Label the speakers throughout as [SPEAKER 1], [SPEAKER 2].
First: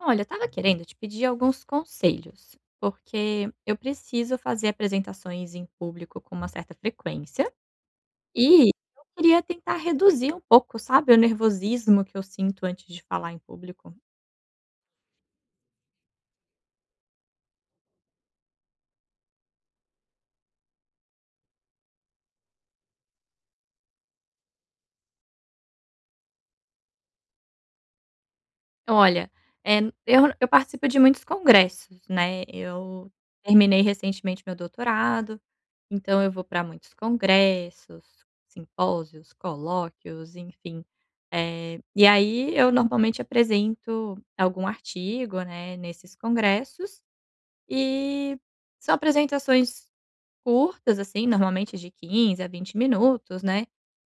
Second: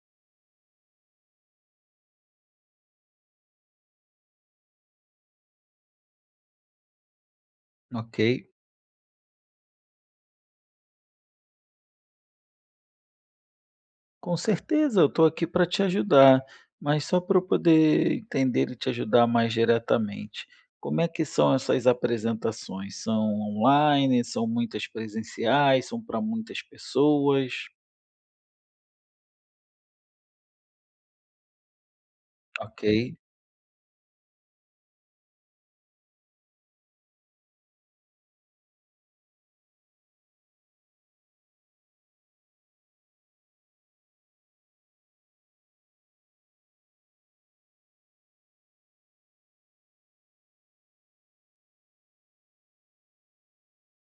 [SPEAKER 1] Olha, eu estava querendo te pedir alguns conselhos, porque eu preciso fazer apresentações em público com uma certa frequência
[SPEAKER 2] Ok,
[SPEAKER 1] e eu queria tentar reduzir um pouco, sabe, o nervosismo que eu sinto antes de falar em público.
[SPEAKER 2] com certeza, eu estou aqui para te ajudar, mas só para eu poder entender e te ajudar mais diretamente. Como é que são essas apresentações? São online? São muitas presenciais? São para muitas pessoas?
[SPEAKER 1] Olha, eh, eu participo de muitos congressos, né?
[SPEAKER 2] Ok,
[SPEAKER 1] Eu terminei recentemente meu doutorado. Então eu vou para muitos congressos, simpósios, colóquios, enfim. E aí eu normalmente apresento algum artigo, né, nesses congressos, e são apresentações curtas, assim, normalmente de 15 a 20 minutos, né.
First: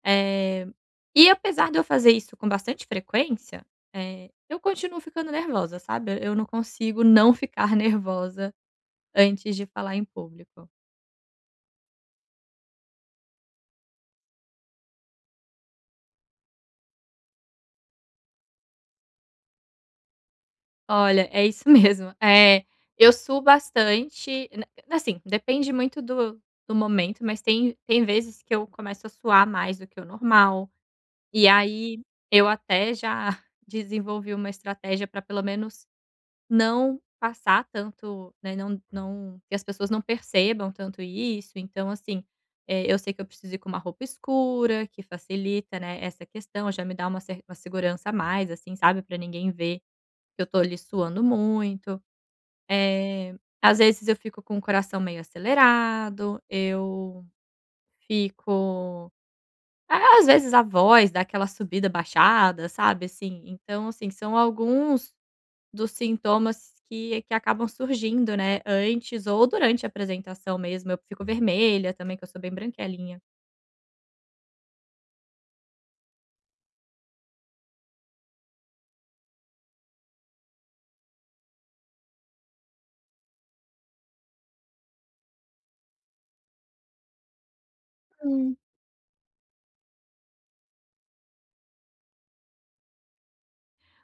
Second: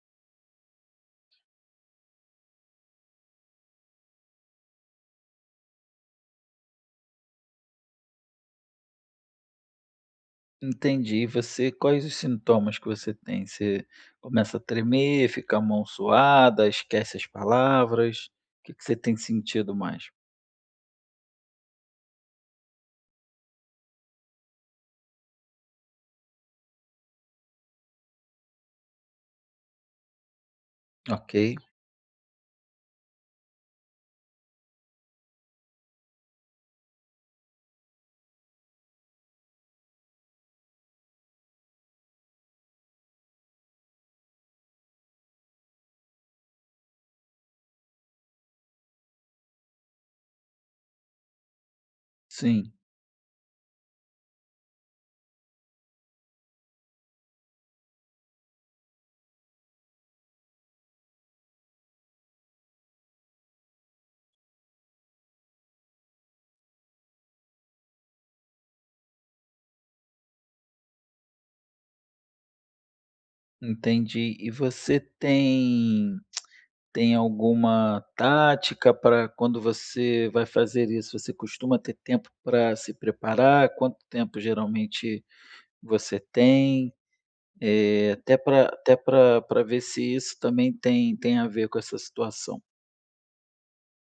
[SPEAKER 1] Eh, e apesar de eu fazer isso com bastante frequência, eu continuo ficando nervosa, sabe. Eu não consigo não ficar nervosa antes de falar em público.
[SPEAKER 2] entendi. Quais os sintomas que você tem? Você começa a tremer, fica a mão suada, esquece as palavras? O que que você tem sentido mais?
[SPEAKER 1] Olha, é isso mesmo. Eu suo bastante, na assim, depende muito do do momento, mas tem vezes que eu começo a suar mais do que o normal,
[SPEAKER 2] Ok,
[SPEAKER 1] e aí eu até já desenvolvi uma estratégia para pelo menos não passar tanto, né, não que as pessoas não percebam tanto isso, então assim, eu sei que eu preciso ir com uma roupa escura, que facilita, né, essa questão, já me dá uma cer uma segurança a mais, assim, sabe, para ninguém ver eu tô ali suando muito.
[SPEAKER 2] sim,
[SPEAKER 1] Eh, Às vezes eu fico com o coração meio acelerado, eu fico a às vezes a voz dá aquela subida, baixada, sabe, assim. Então, assim, são alguns dos sintomas que acabam surgindo, né, antes ou durante a apresentação mesmo. Eu fico vermelha também, que eu sou bem branquelinha.
[SPEAKER 2] entendi. E você tem Tem alguma tática para quando você vai fazer isso? Você costuma ter tempo para se preparar? Quanto tempo geralmente você tem? Até para ver se isso também tem a ver com essa situação.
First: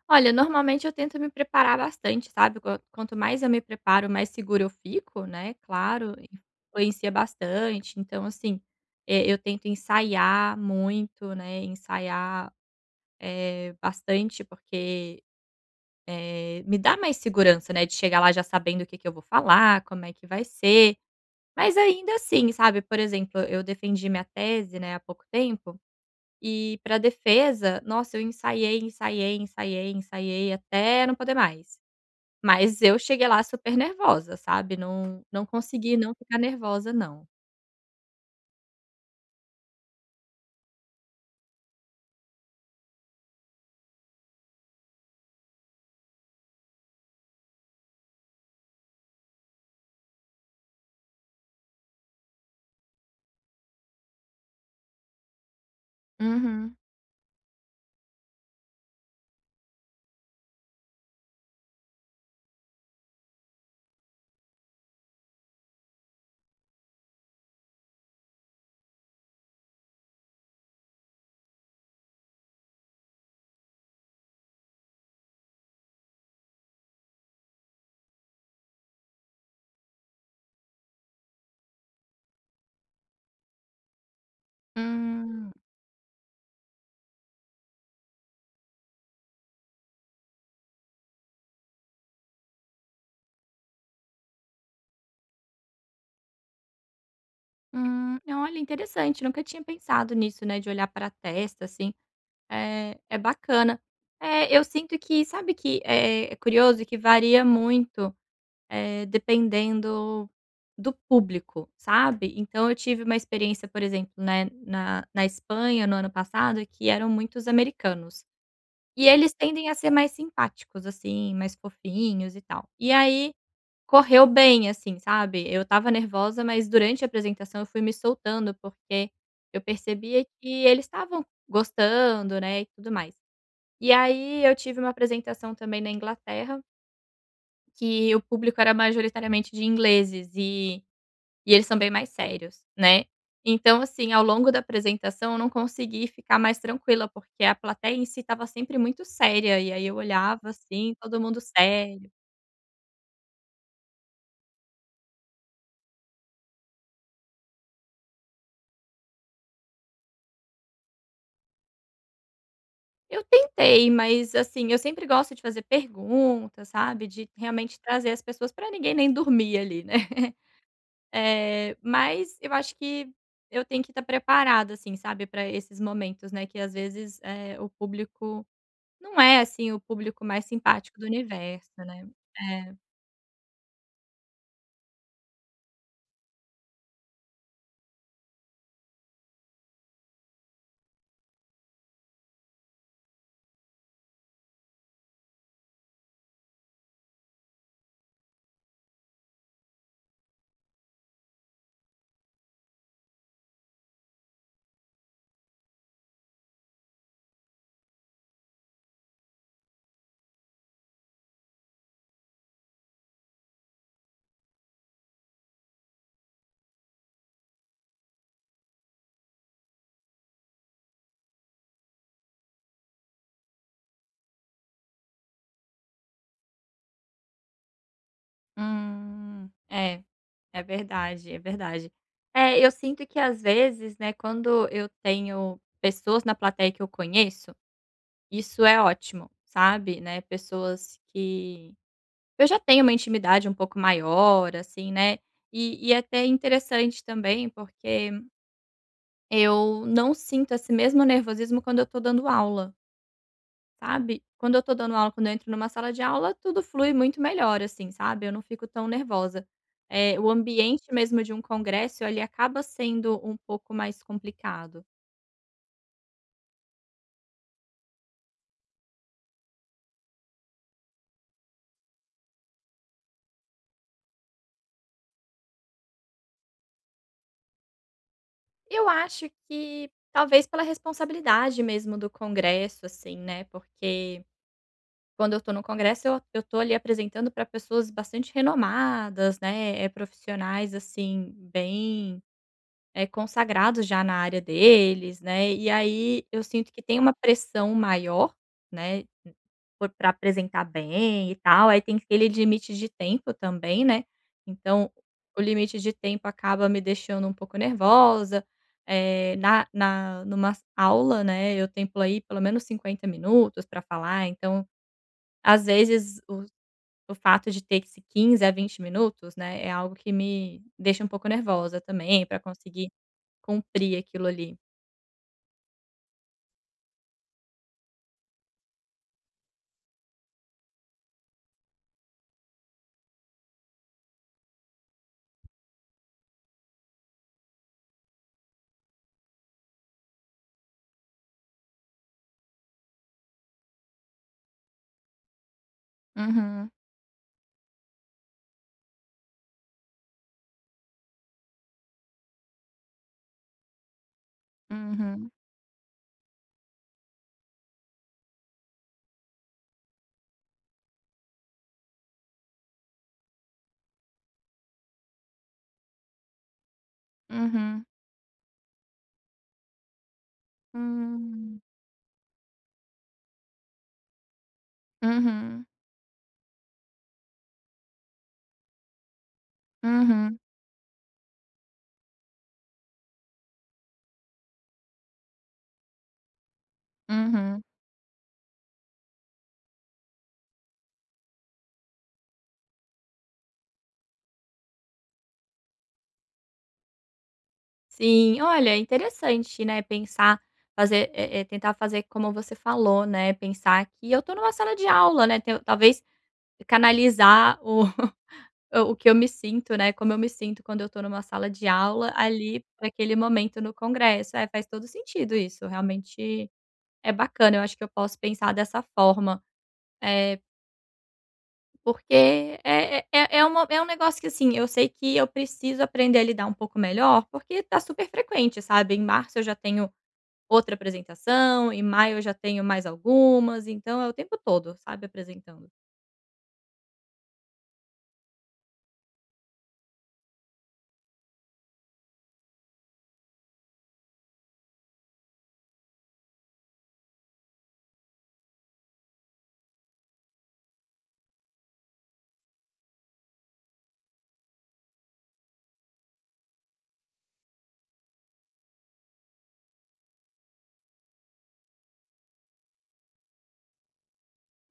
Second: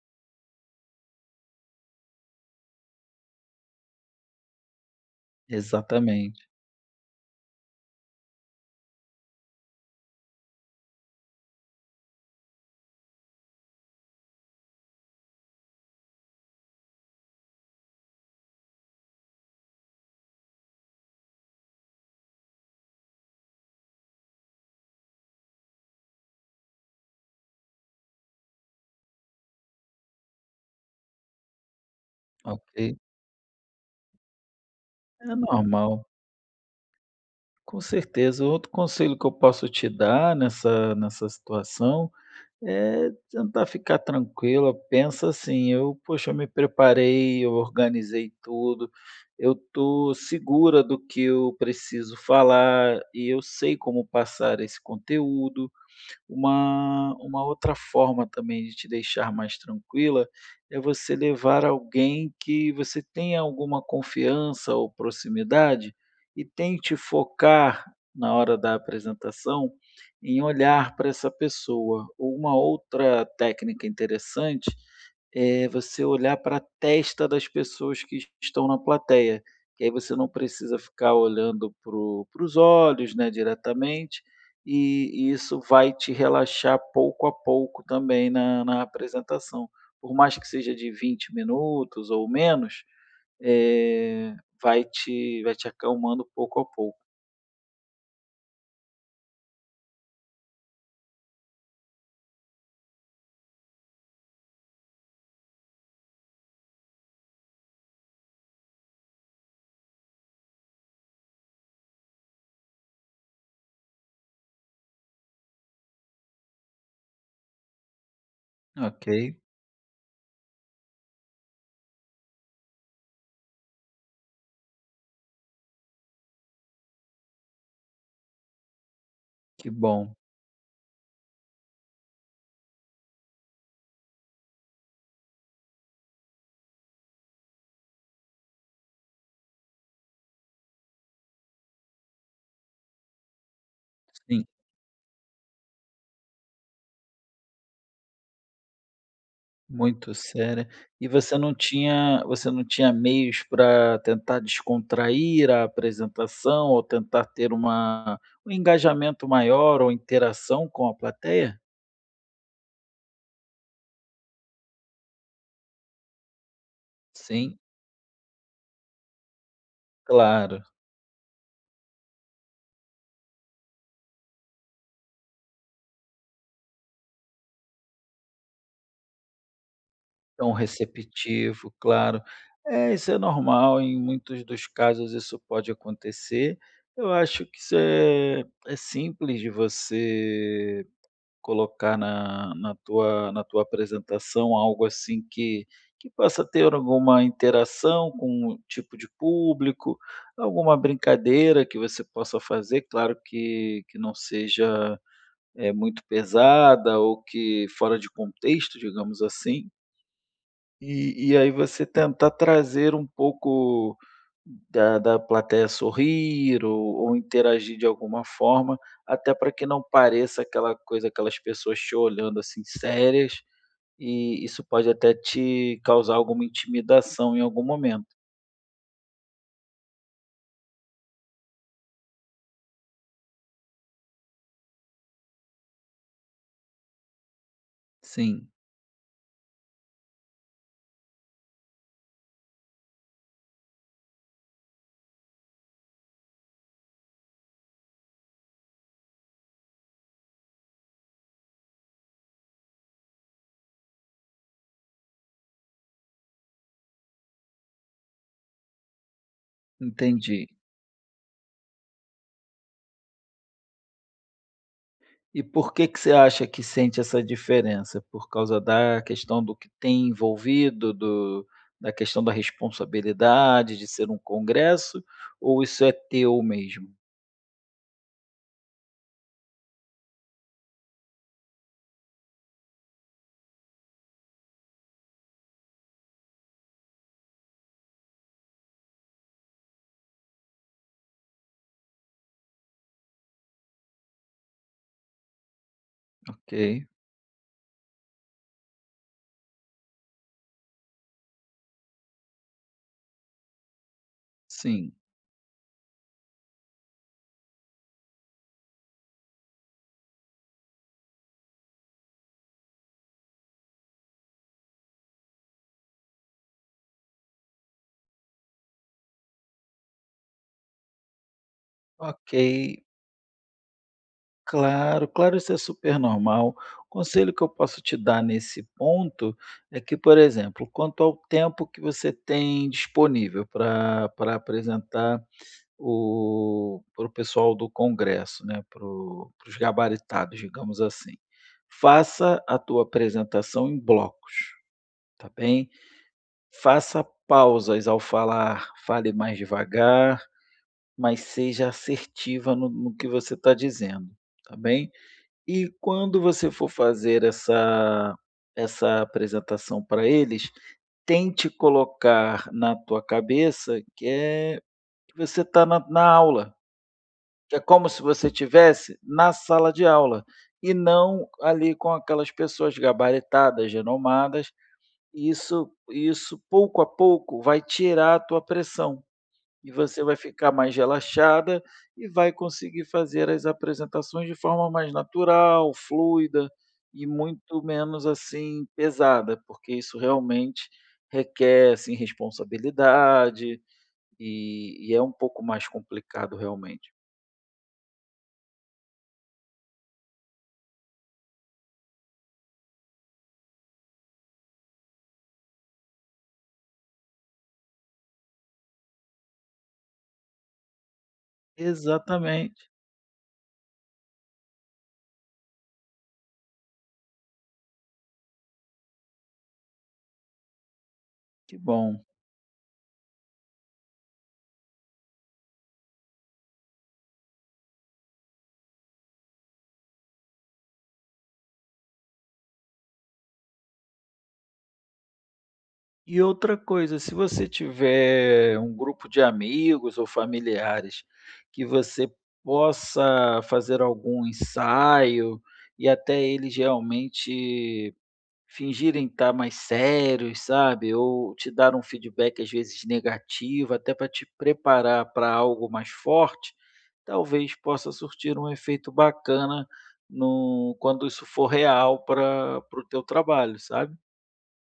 [SPEAKER 1] Olha, normalmente eu tento me preparar bastante, sabe, quan quanto mais eu me preparo, mais seguro eu fico, né, claro,
[SPEAKER 2] Exatamente.
[SPEAKER 1] influencia bastante. Então, assim, eu tento ensaiar muito, né, ensaiar, bastante, porque, me dá mais segurança, né, de chegar lá já sabendo o que que eu vou falar, como é que vai ser. Mas ainda assim, sabe, por exemplo, eu defendi minha tese, né, há pouco tempo, e para defesa, nossa, eu ensaiei, ensaiei, ensaiei, ensaiei até não poder mais. Mas
[SPEAKER 2] Ok.
[SPEAKER 1] eu cheguei lá super nervosa, sabe, não
[SPEAKER 2] É
[SPEAKER 1] não consegui
[SPEAKER 2] normal.
[SPEAKER 1] não ficar nervosa não.
[SPEAKER 2] Com certeza. Outro conselho que eu posso te dar nessa situação é tentar ficar tranquila, pensa assim: "Eu, poxa, eu me preparei, eu organizei tudo, eu tô segura do que eu preciso falar e eu sei como passar esse conteúdo".
[SPEAKER 1] Uhum.
[SPEAKER 2] Uma outra forma também de te deixar mais tranquila é você levar alguém que você tenha alguma confiança ou proximidade e tente focar na hora da apresentação em olhar para essa pessoa. Uma outra técnica interessante é você olhar para a testa das pessoas que estão na plateia, que aí você não precisa ficar olhando para os olhos, né, diretamente, e
[SPEAKER 1] Hum.
[SPEAKER 2] isso vai te relaxar pouco a pouco também na apresentação. Por mais que seja de 20 minutos ou menos, eh, vai te acalmando pouco a pouco.
[SPEAKER 1] É, olha, interessante, nunca tinha pensado nisso, né, de olhar para a testa, assim, é é bacana. É, eu sinto que sabe que é é curioso que varia muito, dependendo do público, sabe. Então eu tive uma experiência, por exemplo, né, na na Espanha no ano passado que eram muitos americanos.
[SPEAKER 2] Ok,
[SPEAKER 1] E eles tendem a ser mais simpáticos, assim, mais fofinhos e tal. E aí, correu bem, assim, sabe. Eu estava nervosa, mas durante a apresentação eu fui me soltando, porque eu
[SPEAKER 2] que bom.
[SPEAKER 1] percebia que eles estavam gostando, né, e tudo mais. E aí eu tive uma apresentação também na Inglaterra, que o público era majoritariamente de ingleses e eles são bem mais sérios, né. Então, assim, ao
[SPEAKER 2] Sim,
[SPEAKER 1] longo da apresentação eu não consegui ficar mais tranquila, porque a plateia em si estava sempre muito séria, e aí eu
[SPEAKER 2] muito
[SPEAKER 1] olhava,
[SPEAKER 2] séria.
[SPEAKER 1] assim,
[SPEAKER 2] E
[SPEAKER 1] todo mundo sério.
[SPEAKER 2] você não tinha meios para tentar descontrair a apresentação ou tentar ter uma um engajamento maior ou interação com a plateia?
[SPEAKER 1] Eu tentei, mas, assim, eu sempre gosto de fazer perguntas, sabe, de
[SPEAKER 2] Sim,
[SPEAKER 1] realmente trazer as pessoas para ninguém nem dormir ali, né.
[SPEAKER 2] claro.
[SPEAKER 1] Mas eu acho que eu tenho que estar preparada, assim, sabe, para esses momentos, né, que às vezes, o público não é, assim, o público mais
[SPEAKER 2] Tão
[SPEAKER 1] simpático do universo,
[SPEAKER 2] receptivo,
[SPEAKER 1] né.
[SPEAKER 2] claro.
[SPEAKER 1] É.
[SPEAKER 2] É, isso é normal, em muitos dos casos isso pode acontecer. Eu acho que é simples de você colocar na tua apresentação algo assim que possa ter alguma interação com o tipo de público, alguma brincadeira que você possa fazer, claro que não seja, muito pesada ou que fora de contexto, digamos assim. E aí você tentar trazer um pouco da plateia sorrir ou interagir de alguma forma, até para que não pareça aquela coisa, aquelas pessoas te olhando, assim, sérias, e isso pode até te causar alguma intimidação em algum momento.
[SPEAKER 1] É, é verdade, é verdade. É, eu sinto que às vezes, né, quando eu tenho pessoas na plateia que eu conheço,
[SPEAKER 2] Sim,
[SPEAKER 1] isso é ótimo, sabe, né, pessoas que eu já tenho uma intimidade um pouco maior, assim, né, e é até interessante também, porque eu não sinto esse mesmo nervosismo quando eu tô dando aula. Sabe? Quando eu tô dando aula, quando eu entro numa sala de aula, tudo flui muito melhor, assim, sabe? Eu não fico tão nervosa. O
[SPEAKER 2] entendi.
[SPEAKER 1] ambiente mesmo de um congresso, ele acaba sendo um pouco mais complicado.
[SPEAKER 2] E por que que você acha que sente essa diferença? Por causa da questão do que tem envolvido, do da questão da responsabilidade de ser um congresso, ou isso é teu mesmo?
[SPEAKER 1] Eu acho que talvez pela responsabilidade mesmo do congresso, assim, né? Porque quando eu tô no congresso, eu tô ali apresentando para pessoas bastante renomadas, né? É, profissionais, assim, bem consagrados já na área deles, né, e aí eu sinto
[SPEAKER 2] Ok,
[SPEAKER 1] que tem uma pressão maior, né, para apresentar bem e tal, aí tem aquele limite de tempo também, né,
[SPEAKER 2] sim.
[SPEAKER 1] então o limite de tempo acaba me deixando um pouco nervosa, na na numa aula, né, eu templo aí pelo menos 50 minutos para falar, então às vezes o fato de ter esse 15 a 20 minutos, né, é algo que me deixa um pouco nervosa também
[SPEAKER 2] Ok,
[SPEAKER 1] para conseguir cumprir aquilo ali.
[SPEAKER 2] claro, claro, isso é super normal. O conselho que eu posso te dar nesse ponto é que, por exemplo, quanto ao tempo que você tem disponível para apresentar o para o pessoal do congresso, né, para os gabaritados, digamos assim. Faça a tua apresentação em blocos, tá bem?
[SPEAKER 1] Uhum,
[SPEAKER 2] Faça pausas ao falar, fale mais devagar, mas seja assertiva no que você está dizendo, tá bem?
[SPEAKER 1] uhum,
[SPEAKER 2] E quando você for fazer essa apresentação para eles, tente colocar na tua cabeça que é que você está na aula. É
[SPEAKER 1] uhum,
[SPEAKER 2] como se você tivesse na sala de aula, e não
[SPEAKER 1] hum,
[SPEAKER 2] ali com aquelas pessoas gabaritadas, renomadas,
[SPEAKER 1] uhum,
[SPEAKER 2] isso pouco a pouco vai tirar a tua pressão, e você vai
[SPEAKER 1] uhum,
[SPEAKER 2] ficar mais relaxada e vai conseguir fazer as apresentações de forma mais natural, fluida e muito
[SPEAKER 1] uhum.
[SPEAKER 2] menos, assim, pesada, porque isso realmente requer, assim, responsabilidade, e é um pouco mais complicado realmente.
[SPEAKER 1] Sim, olha, interessante, né, pensar, fazer, tentar fazer como você falou, né, pensar que eu tô numa sala de aula, né, te talvez canalizar o o que eu me sinto, né, como eu me sinto quando eu tô numa sala de aula, ali,
[SPEAKER 2] Exatamente.
[SPEAKER 1] pra aquele momento no congresso. É, faz todo sentido isso, realmente é bacana, eu acho que eu posso pensar dessa forma. Eh
[SPEAKER 2] Que bom.
[SPEAKER 1] Porque é é é é uma é um negócio que, assim, eu sei que eu preciso aprender a lidar um pouco melhor, porque tá super frequente, sabe. Em março eu já tenho outra apresentação, em maio eu já tenho mais algumas, então é o tempo todo, sabe, apresentando.
[SPEAKER 2] E outra coisa, se você tiver um grupo de amigos ou familiares que você possa fazer algum ensaio e até eles realmente fingirem estar mais sérios, sabe? Ou te dar um feedback às vezes negativo, até para te preparar para algo mais forte, talvez possa surtir um efeito bacana no, quando isso for real para o teu trabalho, sabe?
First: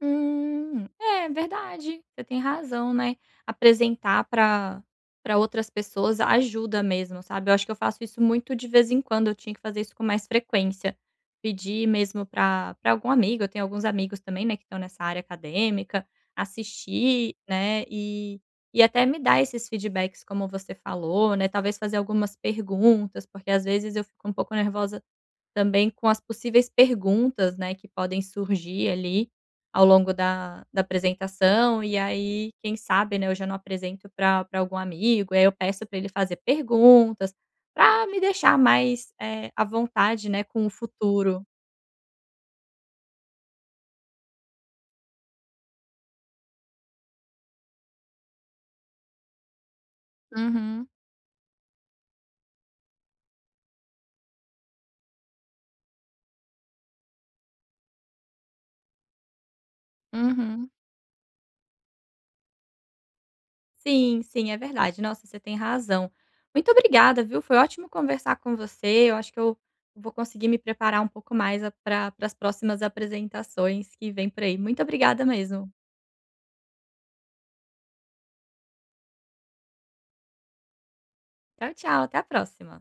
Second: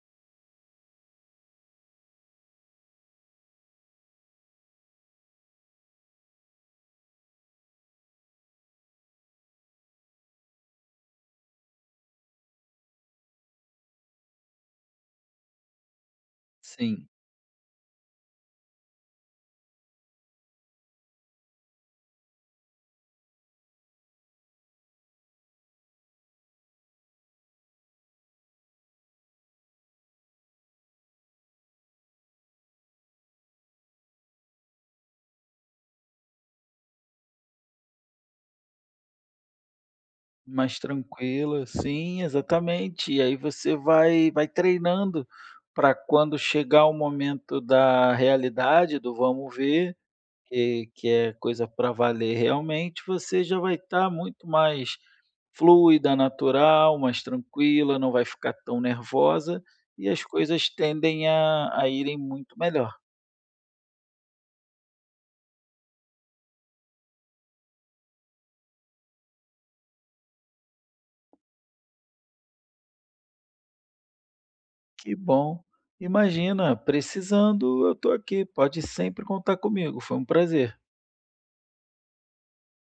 [SPEAKER 1] É verdade, você tem razão, né. Apresentar para para outras pessoas ajuda mesmo, sabe. Eu acho que eu faço isso muito de vez em quando, eu tinha que fazer isso com mais frequência. Pedir mesmo para para algum amigo, eu tenho alguns amigos também, né, que estão nessa área acadêmica,
[SPEAKER 2] Sim.
[SPEAKER 1] assistir, né, e até me dar esses feedbacks como você falou, né, talvez fazer algumas perguntas, porque às vezes eu fico um pouco nervosa também com as possíveis perguntas, né, que podem surgir ali ao longo da da apresentação, e aí quem sabe, né, eu já não apresento para pra algum amigo, e aí eu peço para ele fazer perguntas, para me deixar mais, à vontade, né, com o
[SPEAKER 2] Mais
[SPEAKER 1] futuro.
[SPEAKER 2] tranquila, sim, exatamente. E aí você vai treinando para quando chegar o momento da realidade, do vamos ver,
[SPEAKER 1] Uhum,
[SPEAKER 2] que é coisa para valer realmente, você já vai estar muito mais fluida, natural, mais tranquila, não vai ficar tão nervosa e as coisas
[SPEAKER 1] uhum.
[SPEAKER 2] tendem a irem muito melhor.
[SPEAKER 1] Sim, sim, é verdade. Nossa, você tem razão. Muito obrigada, viu, foi ótimo conversar com você, eu acho que eu vou conseguir me preparar um pouco mais a para as próximas apresentações que vem por aí. Muito
[SPEAKER 2] Que
[SPEAKER 1] obrigada
[SPEAKER 2] bom.
[SPEAKER 1] mesmo.
[SPEAKER 2] Imagina, precisando, eu estou aqui, pode sempre contar comigo, foi um prazer.
[SPEAKER 1] Tchau, tchau. Até a próxima.